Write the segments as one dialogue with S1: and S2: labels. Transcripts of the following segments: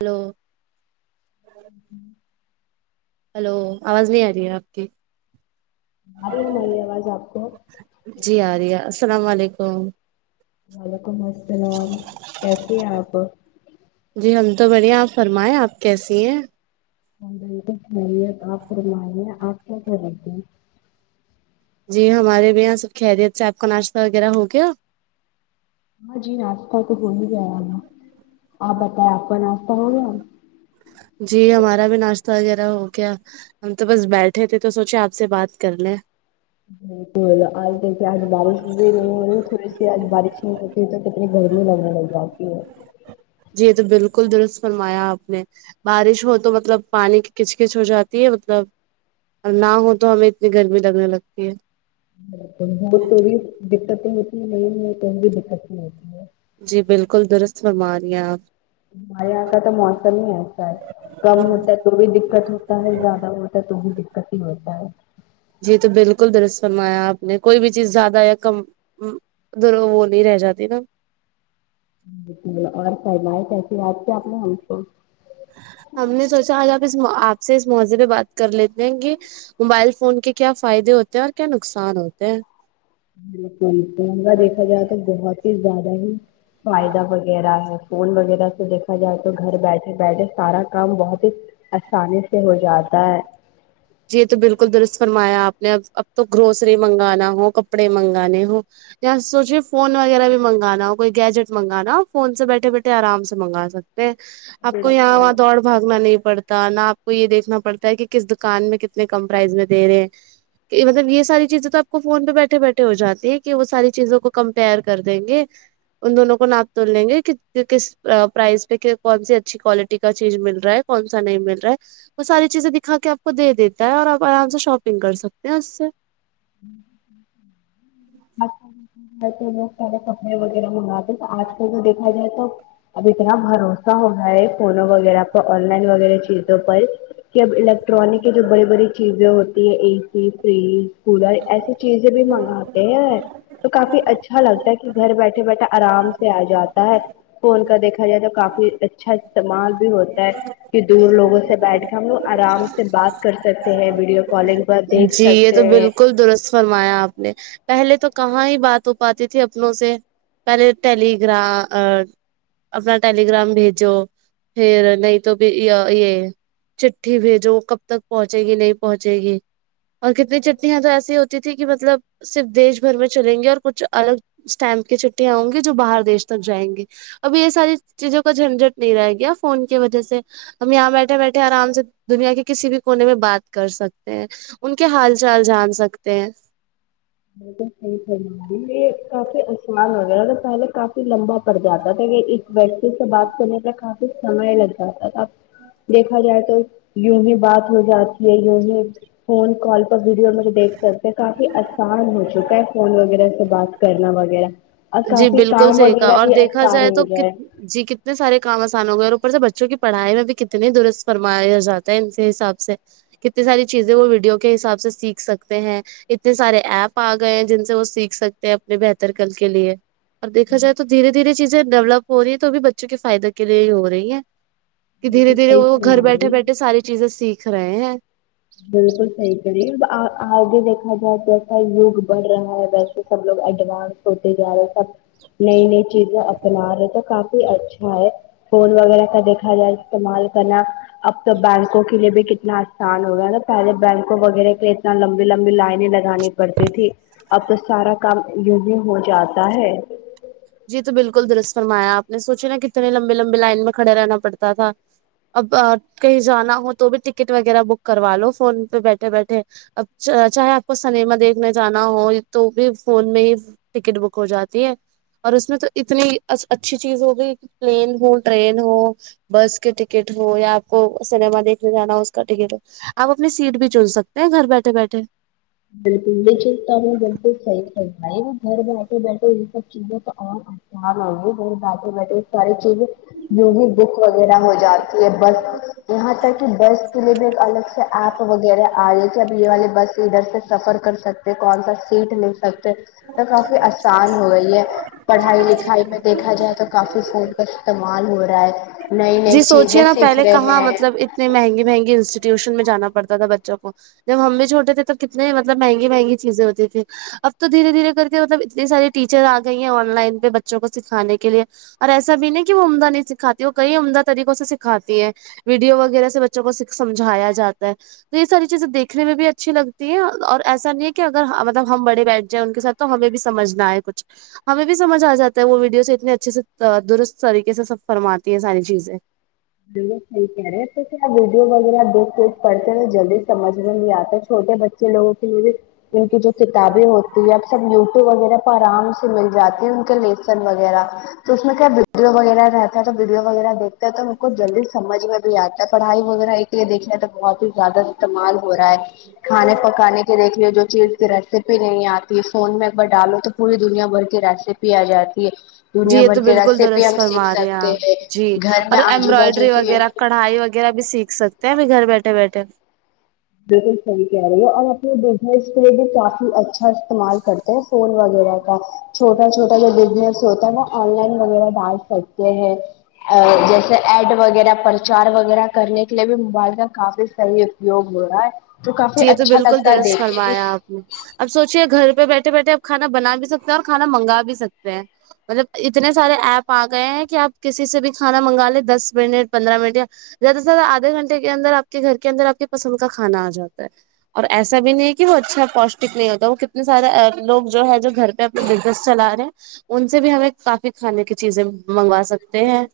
S1: hello
S2: جی جی
S1: hello آواز نہیں آ رہی ہے آپ کی
S2: اتی نہیں آواز آپ کو
S1: جی آ رہی ہے السلام علیکم
S2: وعلیکم السلام کیسیے ہیں آپ
S1: جی ہم تو بڑھیاے آپ فرمائیں آپ کیسی ہیں
S2: بالکل خیریت آپ فرمانیے آپ کیا کرہ رہے تھ ہیں
S1: جی ہمارے بھی یہاں سب خیریت سے آپ کا ناشتہ وغیرہ ہو گیا
S2: ہاں جی ناشتہ تو ہو ہی گیا ہم آپ بتاو آپ کو ناشتہ ہو گیا
S1: جی ہمارا بھی ناشتہ وغیرہ ہو گیا ہم تو بس بیٹھے تھے تو سوچے آپ سے بات کر لیں
S2: بالک آج دیکے آج بارش بھی تھویے س آج بارش نہیں [unintelligible] پھر تو کتنی گرمی لگنے لگ جاتی ہے
S1: جی یہ تو بالکل درست فرمایا آپ نے بارش ہو تو مطلب پانی کی کچ کچ ہو جاتی ہے مطلب اور نہ ہو تو ہمیں اتنی گرمی لگنے لگتی ہے
S2: وہ تو بھی دقتیں ہوتی نہیں تو بھی دقت نہیں ہوتی ہے
S1: جی بالکل درست فرماری ہیں آپ
S2: ہم آ کا تو موسم ہی ایسا ہے کم ہوتا ہے تو بھی دقت ہوتا ہے زیادہ ہوتا ہے تو بھی دقت ہی ہوتا ہے
S1: جی جی بالکل درست فرمایا آپ نے کوئی بھی چیز زیادہ یا کم ادھر وہ نہیں رہ جاتی نا
S2: ج اور س بائے کیسی د سے آپ نے ہم کو [unintelligible]
S1: ہم نے سوچا آج آپ اس آپ سے اس موضے پہ بات کر لیتے ہیں کہ موبائل فون کے کیا فائدے ہوتے ہیں اور کیا نقصان ہوتے ہیں
S2: بالکل توا دیکھا جائے تو بہت ہی زیادہ ہی فائدہ وغیرہ ہے فون وغیرہ سے دیکھا جائے تو گھر بیٹھے بیٹھے سارا کام بہت ہی آسانی سے ہو جاتا ہے
S1: جی تو بالکل درست فرمایا آپ نے اب اب تو گروسری منگانا ہو کپڑے منگانے ہو سوچے فون وغیرہ بھی منگانا ہو کوئی گیجٹ منگانا فون سے بیٹھے بیٹھے آرام سے منگا سکتے آپ کو یہاں
S2: بالکل
S1: وہاں دوڑ بھاگنا نہیں پڑتا نہ آپ کو یہ دیکھنا پڑتا ہے کہ کس دکان میں کتنے کم پرائز میں دے رہے ہیں مطلب یہ ساری چیزیں تو آپ کو فون پہ بیٹھے بیٹھے ہو جاتی ہیں کہ وہ ساری چیزوں کو کمپیئر کر دیں گے ان دونوں کو ناپ توول لیں گے کس پرائز پہ کون سی اچھی کوالٹی کا چیز مل رہا ہے کون سا نہیں مل رہا ہے وہ ساری چیزیں دکھا کے آپ کو دے دیتا ہے اور آپ آرام سے شاپنگ کر سکتے ہیں اس سے
S2: تو لوگ سارے کپڑے وغیرہ منگاتے آج کل کا دیکھا جائے تو اب اتنا بھروسہ ہوگیا ہے فونوں وغیرہ پر آن لائن وغیرہ چیزوں پر کہ اب الیکٹرانک کی جو بڑی بڑی چیزیں ہوتی ہیں اے سی فریج کولر ایسی چیز یں بھی منگاتے ہیں تو کافی اچھا لگتا ہے کہ گھر بیٹھے بیٹھے آرام سے آ جاتا ہے فون کا دیکھا جائے تو کافی اچھا استعمال بھی ہوتا ہے کہ دور لوگوں سے بیٹھ کے ہم لوگ آرام سے بات کر سکتے ہیں ویڈیو کالنگ پر دیکھ
S1: جی یہ تو
S2: سکتے ہیں
S1: بالکل درست فرمایا آپ نے پہلے تو کہاں ہی بات ہو پاتی تھی اپنوں سے پہلے ٹیلی گرا آن اپنا ٹیلی گرام بھیجو پھر نہیں تو بھی یہ یے چٹھی بھیجو وہ کب تک پہنچے گی نہیں پہنچے گی اور کتنی چٹنیاں تو ایسی ہوتی تھیں کی مطلب صرف دیش بھر میں چلیں گے اور کچھ الگ اسٹمپ کی چٹیاں ہوں گی جو باہر دیش تک جائیں گے ابھی یے ساری چیزوں کا جھنجھٹ نہیں رہے گیا فون کی وجہ سے ہم یہاں بیٹھے بیٹھے آرام سے دنیا کے کسی بھی کونے میں بات کر سکتے ہیں ان کے حال چال جان سکتے
S2: ب تو صحیح فرما رہی ہے کافی آسان وغیرہ تو پہلے کافی لمبا پڑ جاتا تھا کہ ایک ویکتی سے بات کرنے پ کافی سمے لگ جاتا تھا دیکھا جائے تو یوہی بات ہو جاتی ہے یوہی فون کال ویڈیو میں دیکھ سکتے ہیں کافی آسان ہو چکا ہے فون وغیرہ سے بات کرنا وغیرہ اور
S1: جی
S2: کافی
S1: بالکل
S2: کام
S1: صحیح کا
S2: وغیرہ
S1: اور
S2: بھی
S1: دیکھا
S2: آسان
S1: جائے
S2: ہو
S1: تو
S2: گیا ہے
S1: کت جی کتنے سارے کام آسان ہو گئے اور اوپر سے بچوں کی پڑھائی میں بھی کتنی درست فرمایا جاتا ہے ان سے حساب سے کتنی ساری چیزیں وہ ویڈیو کے حساب سے سیکھ سکتے ہیں اتنے سارے ایپ آ گئے ہیں جن سے وہ سیکھ سکتے ہیں اپنے بہتر کل کے لیے اور دیکھا جائے تو دھیرے دھیرے چیزیں ڈیولپ ہو رہی ہے تو وہ بھی بچوں کے فائدے کے لیے ہی ہو رہی ہیں کی دھیرے
S2: بالکل
S1: دھیرے
S2: صحیح
S1: وہ گھر
S2: فرما
S1: بیٹھے
S2: رہی ہے
S1: بیٹھے ساری چیزیں سیکھ رہے ہیں
S2: بالکل صحیح کے رہی آ آگے دیکھا جائے ایسا یگ بڑھ رہا ہے ویسے سب لوگ ایڈوانس ہوتے جارے سب نئی نئی چیزیں اپنا رہے تو کافی اچھا ہے فون وغیرہ کا دیکھا جائے استعمال کرنا اب تو بینکوں کے لیے بھی کتنا آسان ہے نہ پہلے بینکوں وغیرہ کے اتنا لمبی لمبی لائنے لگانی پڑتی تھی اب تو سارا کام یو ہی ہو جاتا ہے
S1: جی تو بالکل درس فرمایا آپ نے سوچے نا کتنے لمبے لمبے لائن میں کھڑے رہنا پڑتا تھا اب کہیں جانا ہو تو بھی ٹکٹ وغیرہ بک کروا لو فون پے بیٹھے بیٹھے اب چا چاہے اپ کو سنیما دیکھنے جانا ہو تو بھی فون میں ٹکٹ بک ہو جاتی ہے اور اسمے تو اتنی از اچھی چیز ہوگیی پلین ہو ٹرین ہو بس کے ٹکٹ ہو یا آپ کو سنیما دیکھنے جانا ہو اس کا ٹکٹ اپ اپنی سیٹ بھی چن سکتے ہے گھر بیٹھے بیٹھے
S2: بالکل یے چیز تو آپ نے بالکل صحیح فرمایی گھر بیٹھے بیٹھے یے سب چیزیں تو ام ام ہو گیی گھر بیٹھے بیٹھے ساری چیزیں یو ہی بک وغیرہ ہو جاتی ہے بس یہاں تک کی بس کے لیے بھی ایک الگ سے ایپ وغیرہ آئے کے اب یے والے بس ادھر سے سفر کر سکتے کون سا سیٹ مل سکتے تو کفی آسان ہوگیی ہے پڑھائی لکھائی میں دیکھا جائے تو کافی فون کا استعمال ہو رہا ہے نئی نئی
S1: جی
S2: چیزیں
S1: سوچیے نا
S2: سیکھ
S1: پہلے
S2: رہے
S1: کہاں
S2: ہیں
S1: مطلب اتنے مہنگی مہنگی انسٹیٹیوشن میں جانا پڑتا تھا بچوں کو جب ہم بھی چھوٹے تھے تب کتنے مطلب مہگی مہگی چیزے ہوتی تھی اب تو دھیرے دھیرے کر کے مطلب اتنی ساریی ٹیچر آ گئی ہیں آن لائن پے بچوں کو سکھانے کے لیے اور ایسا بھی نہیں کی وہ عمدہ نہیں سکھاتی کئی عمدہ طریقوں سے سکھاتی ہے ویڈیو وغیرہ سے بچوں کو سک سمجھایا جاتا ہے تو یے ساری چیزیں دیکھنے میں بھی اچھی لگتی ہیں اور ایسا نہیں ہے کی اگر مطلب ہم بڑے بیٹھ جائیں ان کے ساتھ تو ہمیں بھی سمجھ نا آے کچھ ہمیں بھی سمجھ آ جاتا ہے وہ ویڈیوز سے اتنے اچھے سے درست طریقے سے سب فرماتی ہیں ساری چیزیں
S2: باکل صحیح کہہ رہے ہیں تو کیا ویڈیو وغیرہ دکھ کے پڑتے ہیں جلدی سجھ میں نہیں آتا چھوٹے بچ چالو ٹیھک ہے ان کی جو کتابیں ہوتی ہے اب سب یوٹیوب وغیرہ پے آرام سے مل جی ہیں ان کے لیسن وغیرہ تو اس میں کیا ویڈیو وغیرہ رہتا ہے تو ویڈیو وغیرہ دیکتے تو کو جلدی سمجھ میں بھی آتا ہے پڑھائی وغیرہ ایک لیے دیکھنے تو بہت ہی زیادہ استعمال ہو رہا ہے کھانے پکانے کے دیکھ لیے جو چیز ریسیپی نہیں آتی ہے فون میں ایک بار ڈالو تو پوری دنیا بھر کی ریسیپی آ جاتی ہے
S1: جی
S2: دنیا
S1: یہ تو
S2: بھر کی
S1: بالکل
S2: ریسیپی
S1: درس
S2: ہم سیکھ
S1: فرما رہے ہیں
S2: سکتے
S1: آپ جی
S2: گھر
S1: اور
S2: میں آج
S1: ایمبرائڈری ٹری وغیرہ
S2: بالکل
S1: کڑھائی وغیرہ بھی سیکھ سکتے ہیں ابھی گھر بیٹھے بیٹھے
S2: بالکل صحیح کہہ رہی ہو اور اپنی اس کے لئے بھی کافی اچھا استعمال کرتے ہیں فون وغیرہ چھوٹا چھوٹا جو بزنس ہوتا ہے نا آن لائن وغیرہ ڈال سکتے ہیں جیسے ایڈ وغیرہ پرچار وغیرہ کرنے کے لیے بھی موبائل کا کافی صحیح اپیوگ ہو رہا ہے تو کافی
S1: جی یہ تو
S2: اچھا
S1: بالکل
S2: لگتا ہے
S1: درست
S2: دیکھ کے کی
S1: فرمایا آپ اب سوچیے گھر پے بیٹھے بیٹھے اپ کھانا بنا بھی سکتے ہیں اور کھانا منگا بھی سکتے ہیں مطلب اتنے سارے ایپ آ گئے ہیں کہ آپ کسی سے بھی کھانا منگا لیں دس منٹ پندرہ منٹ یا زیادہ سے زیادہ آدے گھنٹے کے اندر آپ کے گھر کے اندر آپ کی پسند کا کھانا آ جاتا ہے اور ایسا بھی نہیں ہے کہ وہ اچھا پوشٹک نہیں ہوتا وہ کتنے سارے لوگ جو ہے جو گھر پہ اپ بزنس چلا رہے ہیں ان سے بھی ہمیں کافی کھانے کی چیزیں منگوا سکتے ہیں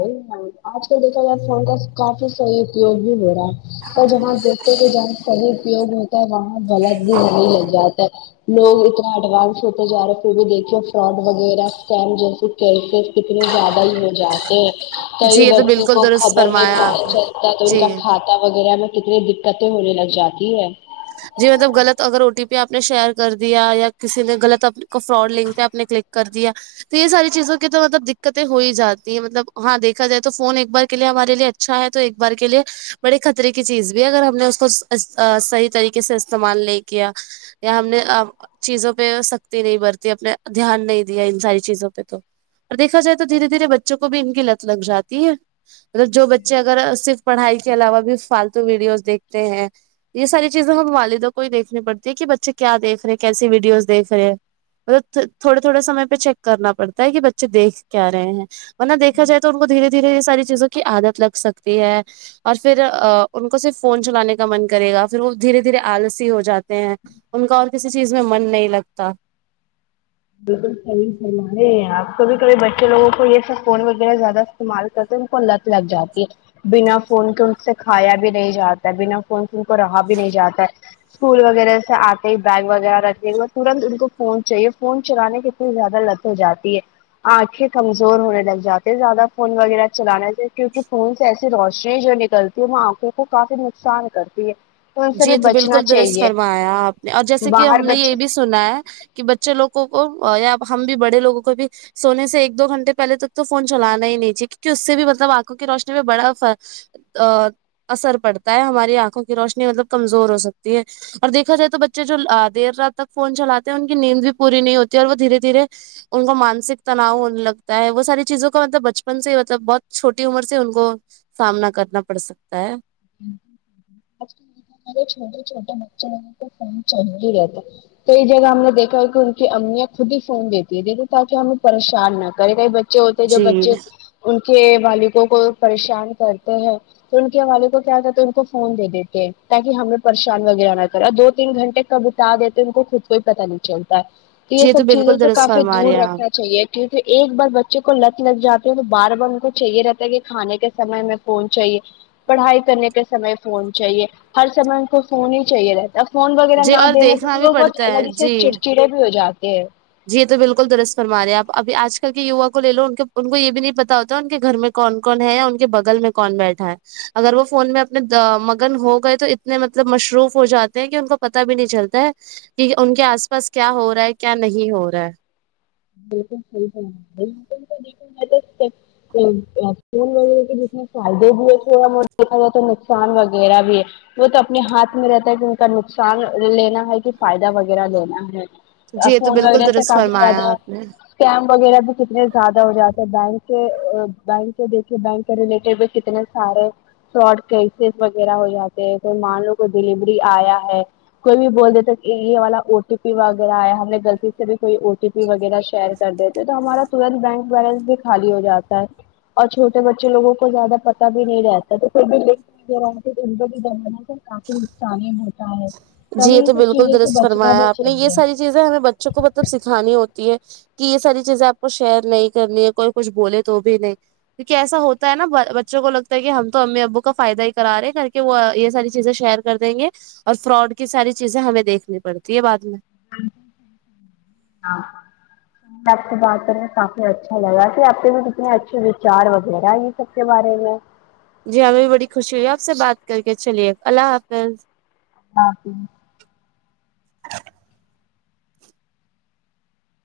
S2: ا آج تو دیکھا جائے فون کا کافی صحیح اپوگ بھی ہو رہا ہے پر جہاں دیکھتے کہ جہاں سر پیوگ ہوتا ہے وہاں غلط بھی نہیں لگ جاتا ہے لوگ اتنا ایڈوانس ہوتے جا رہے پھر بھی دیکھیے فراڈ وغیرہ ین جیس کیسے کتنے زیادہ ہی ہو ج کئی
S1: جی یہ تو
S2: بچی
S1: بالکل
S2: کو
S1: درست
S2: خبر نہیں
S1: فرمایا
S2: پتا
S1: آپ نے
S2: چلتا تو ان کا
S1: جی
S2: کات وغیرہ میں کتنی دقتیں ہونے لگ جاتی ہے
S1: جی مطلب غلط اگر او ٹی پی آپ نے شیئر کر دیا یا کسی نے غلط کو فراڈ لنک پہ آپ نے کلک کر دیا تو یہ ساری چیزوں کی تو مطلب دقتیں ہو ہی جاتی ہیں مطلب ہاں دیکھا جائے تو فون ایک بار کے لیے ہمارے لیے اچ اچھا ہے تو ایک بار کے لیے بڑے خطرے کی چیز بھی اگر ہم نے اس کو اس ص صحیح طریقے اسے استعمال نہی کیا یا ہم نے چیزوں پہ سختی نہیں برتی اپنے دھیان نہیں دیا ان ساری چیزوں پہ تو اور دیکھا جائے تو دھیرے دھیرے بچوں کو بھی ان کی لت لگ جاتی ہے مطلب جو بچے اگر صرف پڑھائی کے علاوہ بھی فالتو ویڈیوز دیکھتے ہیں یہ ساری چیزیں ہم والدہ کو ہی دیکھنی پڑتی ہے بچے کیا دیکھ رہے کیسی ویڈیوز دیکھ رہے ہیں وو تو تھوڑے تھوڑے سمے پہ چیک کرنا پڑتا ہے کہ بچے دیکھ کیا رہے ہیں ورنہ دیکھا جائے تو ان کو دھیرے دھیرے یہ ساری چیزوں کی عادت لگ سکتی ہے اور پھر ا ان کو صرف فون چلانے کا من کرے گا دھیرے دھیرے آلسی ہو جاتے ہیں ان کا اور کسی چیز میں من نہیں لگتا
S2: بالکل صحیح سلے آپ کبھی کبھی بچے لوگوں کو یہ سب فون وغیرہ زیادہ استعمال انکو لت لگ جاتی ہے بنا فون کے ان سے کھایا بھی نہیں جاتا بنا فون کے ان کو رہا بھی نہیں جاتا ہے اسکول وغیرہ سے آتے بیگ وغیرہ رکھتے ترنت ان کو فون چاہیے فون چلانے کتنی زیادہ لت ہو جاتی ہے آنکھیں کمزور ہونے لگ جاتے زیادہ فون وغیرہ چلانے سے کیونکہ فون سے ایسی روشنی جو ڈلتی ہے وہاں آنکھوں کو کافی نقصان کرتی ہے ان سے
S1: جی
S2: بھی
S1: تو
S2: بچنا
S1: بالکل درست
S2: چاہیے
S1: فرمایا آپ نے اور جیسے کہ
S2: باہر
S1: ہم نے یہ
S2: بچے
S1: بھی سنا ہے کہ بچے لوگوں کو یا ہم بھی بڑے لوگوں کو بھی سونے سے ایک دو گھنٹے پہلے تک تو فون چلانا ہی نہیں چاہے کیونکہ اس سے بھی مطلب آنکھوں کی روشنی میں بڑا ا اثر پڑتا ہے ہماری آنکھوں کی روشنی مطلب کمزور ہو سکتی ہے اور دیکھا جائے تو بچے جو دیر رات تک فون چلاتے ہیں ان کی نیند بھی پوری نہیں ہوتی ہے اور وہ دھیرے دھیرے ان کو مانسک تناؤ ہونے لگتا ہے وہ ساری چیزوں کا مطلب بچپن سے مطلب بہت چھوٹی عمر سے ان کو سامنا کرنا پڑ سکتا ہے
S2: میرے چھوٹے چھوٹے بچے ہے جنکو فون چاہیے ہی رہتا ہے تو اس جگہ ہم نے دیکھا ہو کہ ان کی امیاں خود ہی فون دیتی ہے تاکہ ہمیں پریشان نہ کائی کائی بچے ہوتے ہیں جو
S1: جی
S2: بچے ان کے والدوں کو پریشان کرتے ہیں تو ان کے والد کو کیا کہتے ان کو فون دے دیتے تاکہ ہمیں پریشان وغیرہ نہ کرے اور دو تین گھنٹے کب اتار دیتے ان کو خود کو ہی پتا نہیں چلتا تو یہ
S1: جی
S2: سب چیزوں
S1: بالکل
S2: سے
S1: درست
S2: کافی
S1: فرما رہے
S2: دور
S1: ہیں آپ
S2: رکھنا چاہیے کیونکہ ایک بار بچے کو لت لگ جاتی ہے تو بار بار ان کو چاہیے رہتا ہے کہ کھانے کے سمے میں فون چاہیے پڑھائی کرنے کے سمے فون چاہیے ہر سمے ان کو فون ہی چاہیے رہتا یا فون وغیرہ
S1: جی
S2: نہ
S1: اور
S2: دینے پر
S1: دیکھنا
S2: بھی وہ بہت
S1: پڑتا ہے
S2: الگ ہی سے
S1: جی
S2: چڑچڑے بھی ہو جاتے ہیں
S1: جی یہ تو بلکل درست فر مارے آپ ابھی آج کل کے یوا کو لے لو ان کو یہ بھی نہیں پتا ہوتا ان کے گھر میں کون کون ہے یا ان کے بگل میں کون بیٹھا ہے اگر وہ فون میں اپنے مگن ہو گئے تو اتنے مطلب مصروف ہو جاتے ہیں کہ ان کو پتہ بھی نہیں چلتا ہے کہ ان کے آس پاس کیا ہو رہا ہے کیا نہیں ہو رہا ہے
S2: بالکل صحیح فرما رہی فون وغیرہ کے جس میں فائدے بھی ہے تھوڑا دیکھا جائے تو نقصان وغیرہ بھی ہے وہ تو اپنے ہاتھ میں رہتا ہے کہ ان کا نقصان لینا ہے کہ فائدہ وغیرہ لینا ہے
S1: جی یہ تو
S2: فون
S1: بالکل
S2: وغیرہ سے
S1: درست
S2: کافی
S1: فرمایا
S2: زیادہ
S1: آپ نے
S2: اسکایم وغیرہ بھی کتنے زیادہ ہو جاتے ہیں بینک کے بینک کے دیکھیے بینک ریلیٹڈ بھی کتنے سارے شاٹ کیسز وغیرہ ہو جاتے ہیں کوئی مانلو کوئی ڈیلیوری آیا ہے کوئی بھی بول دیتا ہے یہ والا او ٹی پی وغیرہ آیا ہے ہم نے غلطی سے بھی کوئی او ٹی پی وغیرہ شیر کر دیتے ہے تو ہمارا تورنت بینک بیلنس بھی خالی ہو جاتا ہے اور چھوٹے بچے لوگوں کو زیادہ پتہ بھی نہیں رہتا تو کوئی بھی لنک [unintelligible] نقصانی ہی ہوتا ہے تو
S1: جی
S2: ہمیں یہ
S1: تو
S2: سب
S1: بالکل
S2: چیزوں سے
S1: درست
S2: بچنا
S1: فرمایا
S2: بھی
S1: آپ نے یہ
S2: چاہیے
S1: ساری چیزیں ہمیں بچوں کو مطلب سکھانی ہوتی ہے کہ یہ ساری چیزیں آپ کو شیئر نہیں کرنی ہے کوئی کچھ بولے تو بھی نہیں کیونکہ ایسا ہوتا ہے نا بچوں کو لگتا ہے کہ ہم تو امی ابو کا فائدہ ہی کرا رہے ہیں کر کے وہ یہ ساری چیزیں شیئر کر دینگے اور فراڈ کی ساری چیزیں ہمیں دیکھنی پڑتی ہے بعد میں
S2: ہ آپ سے بات کرکے کافی اچھا لگا کہ آپ کے بھی کتنے اچھے وچار وغیرہ ہے یہ سب کے بارے میں
S1: جی ہمیں بھی بڑی خوشی ہوئی ہے آپ سے بات کر کے چلیے اللہ حافظ
S2: اللہ حافظ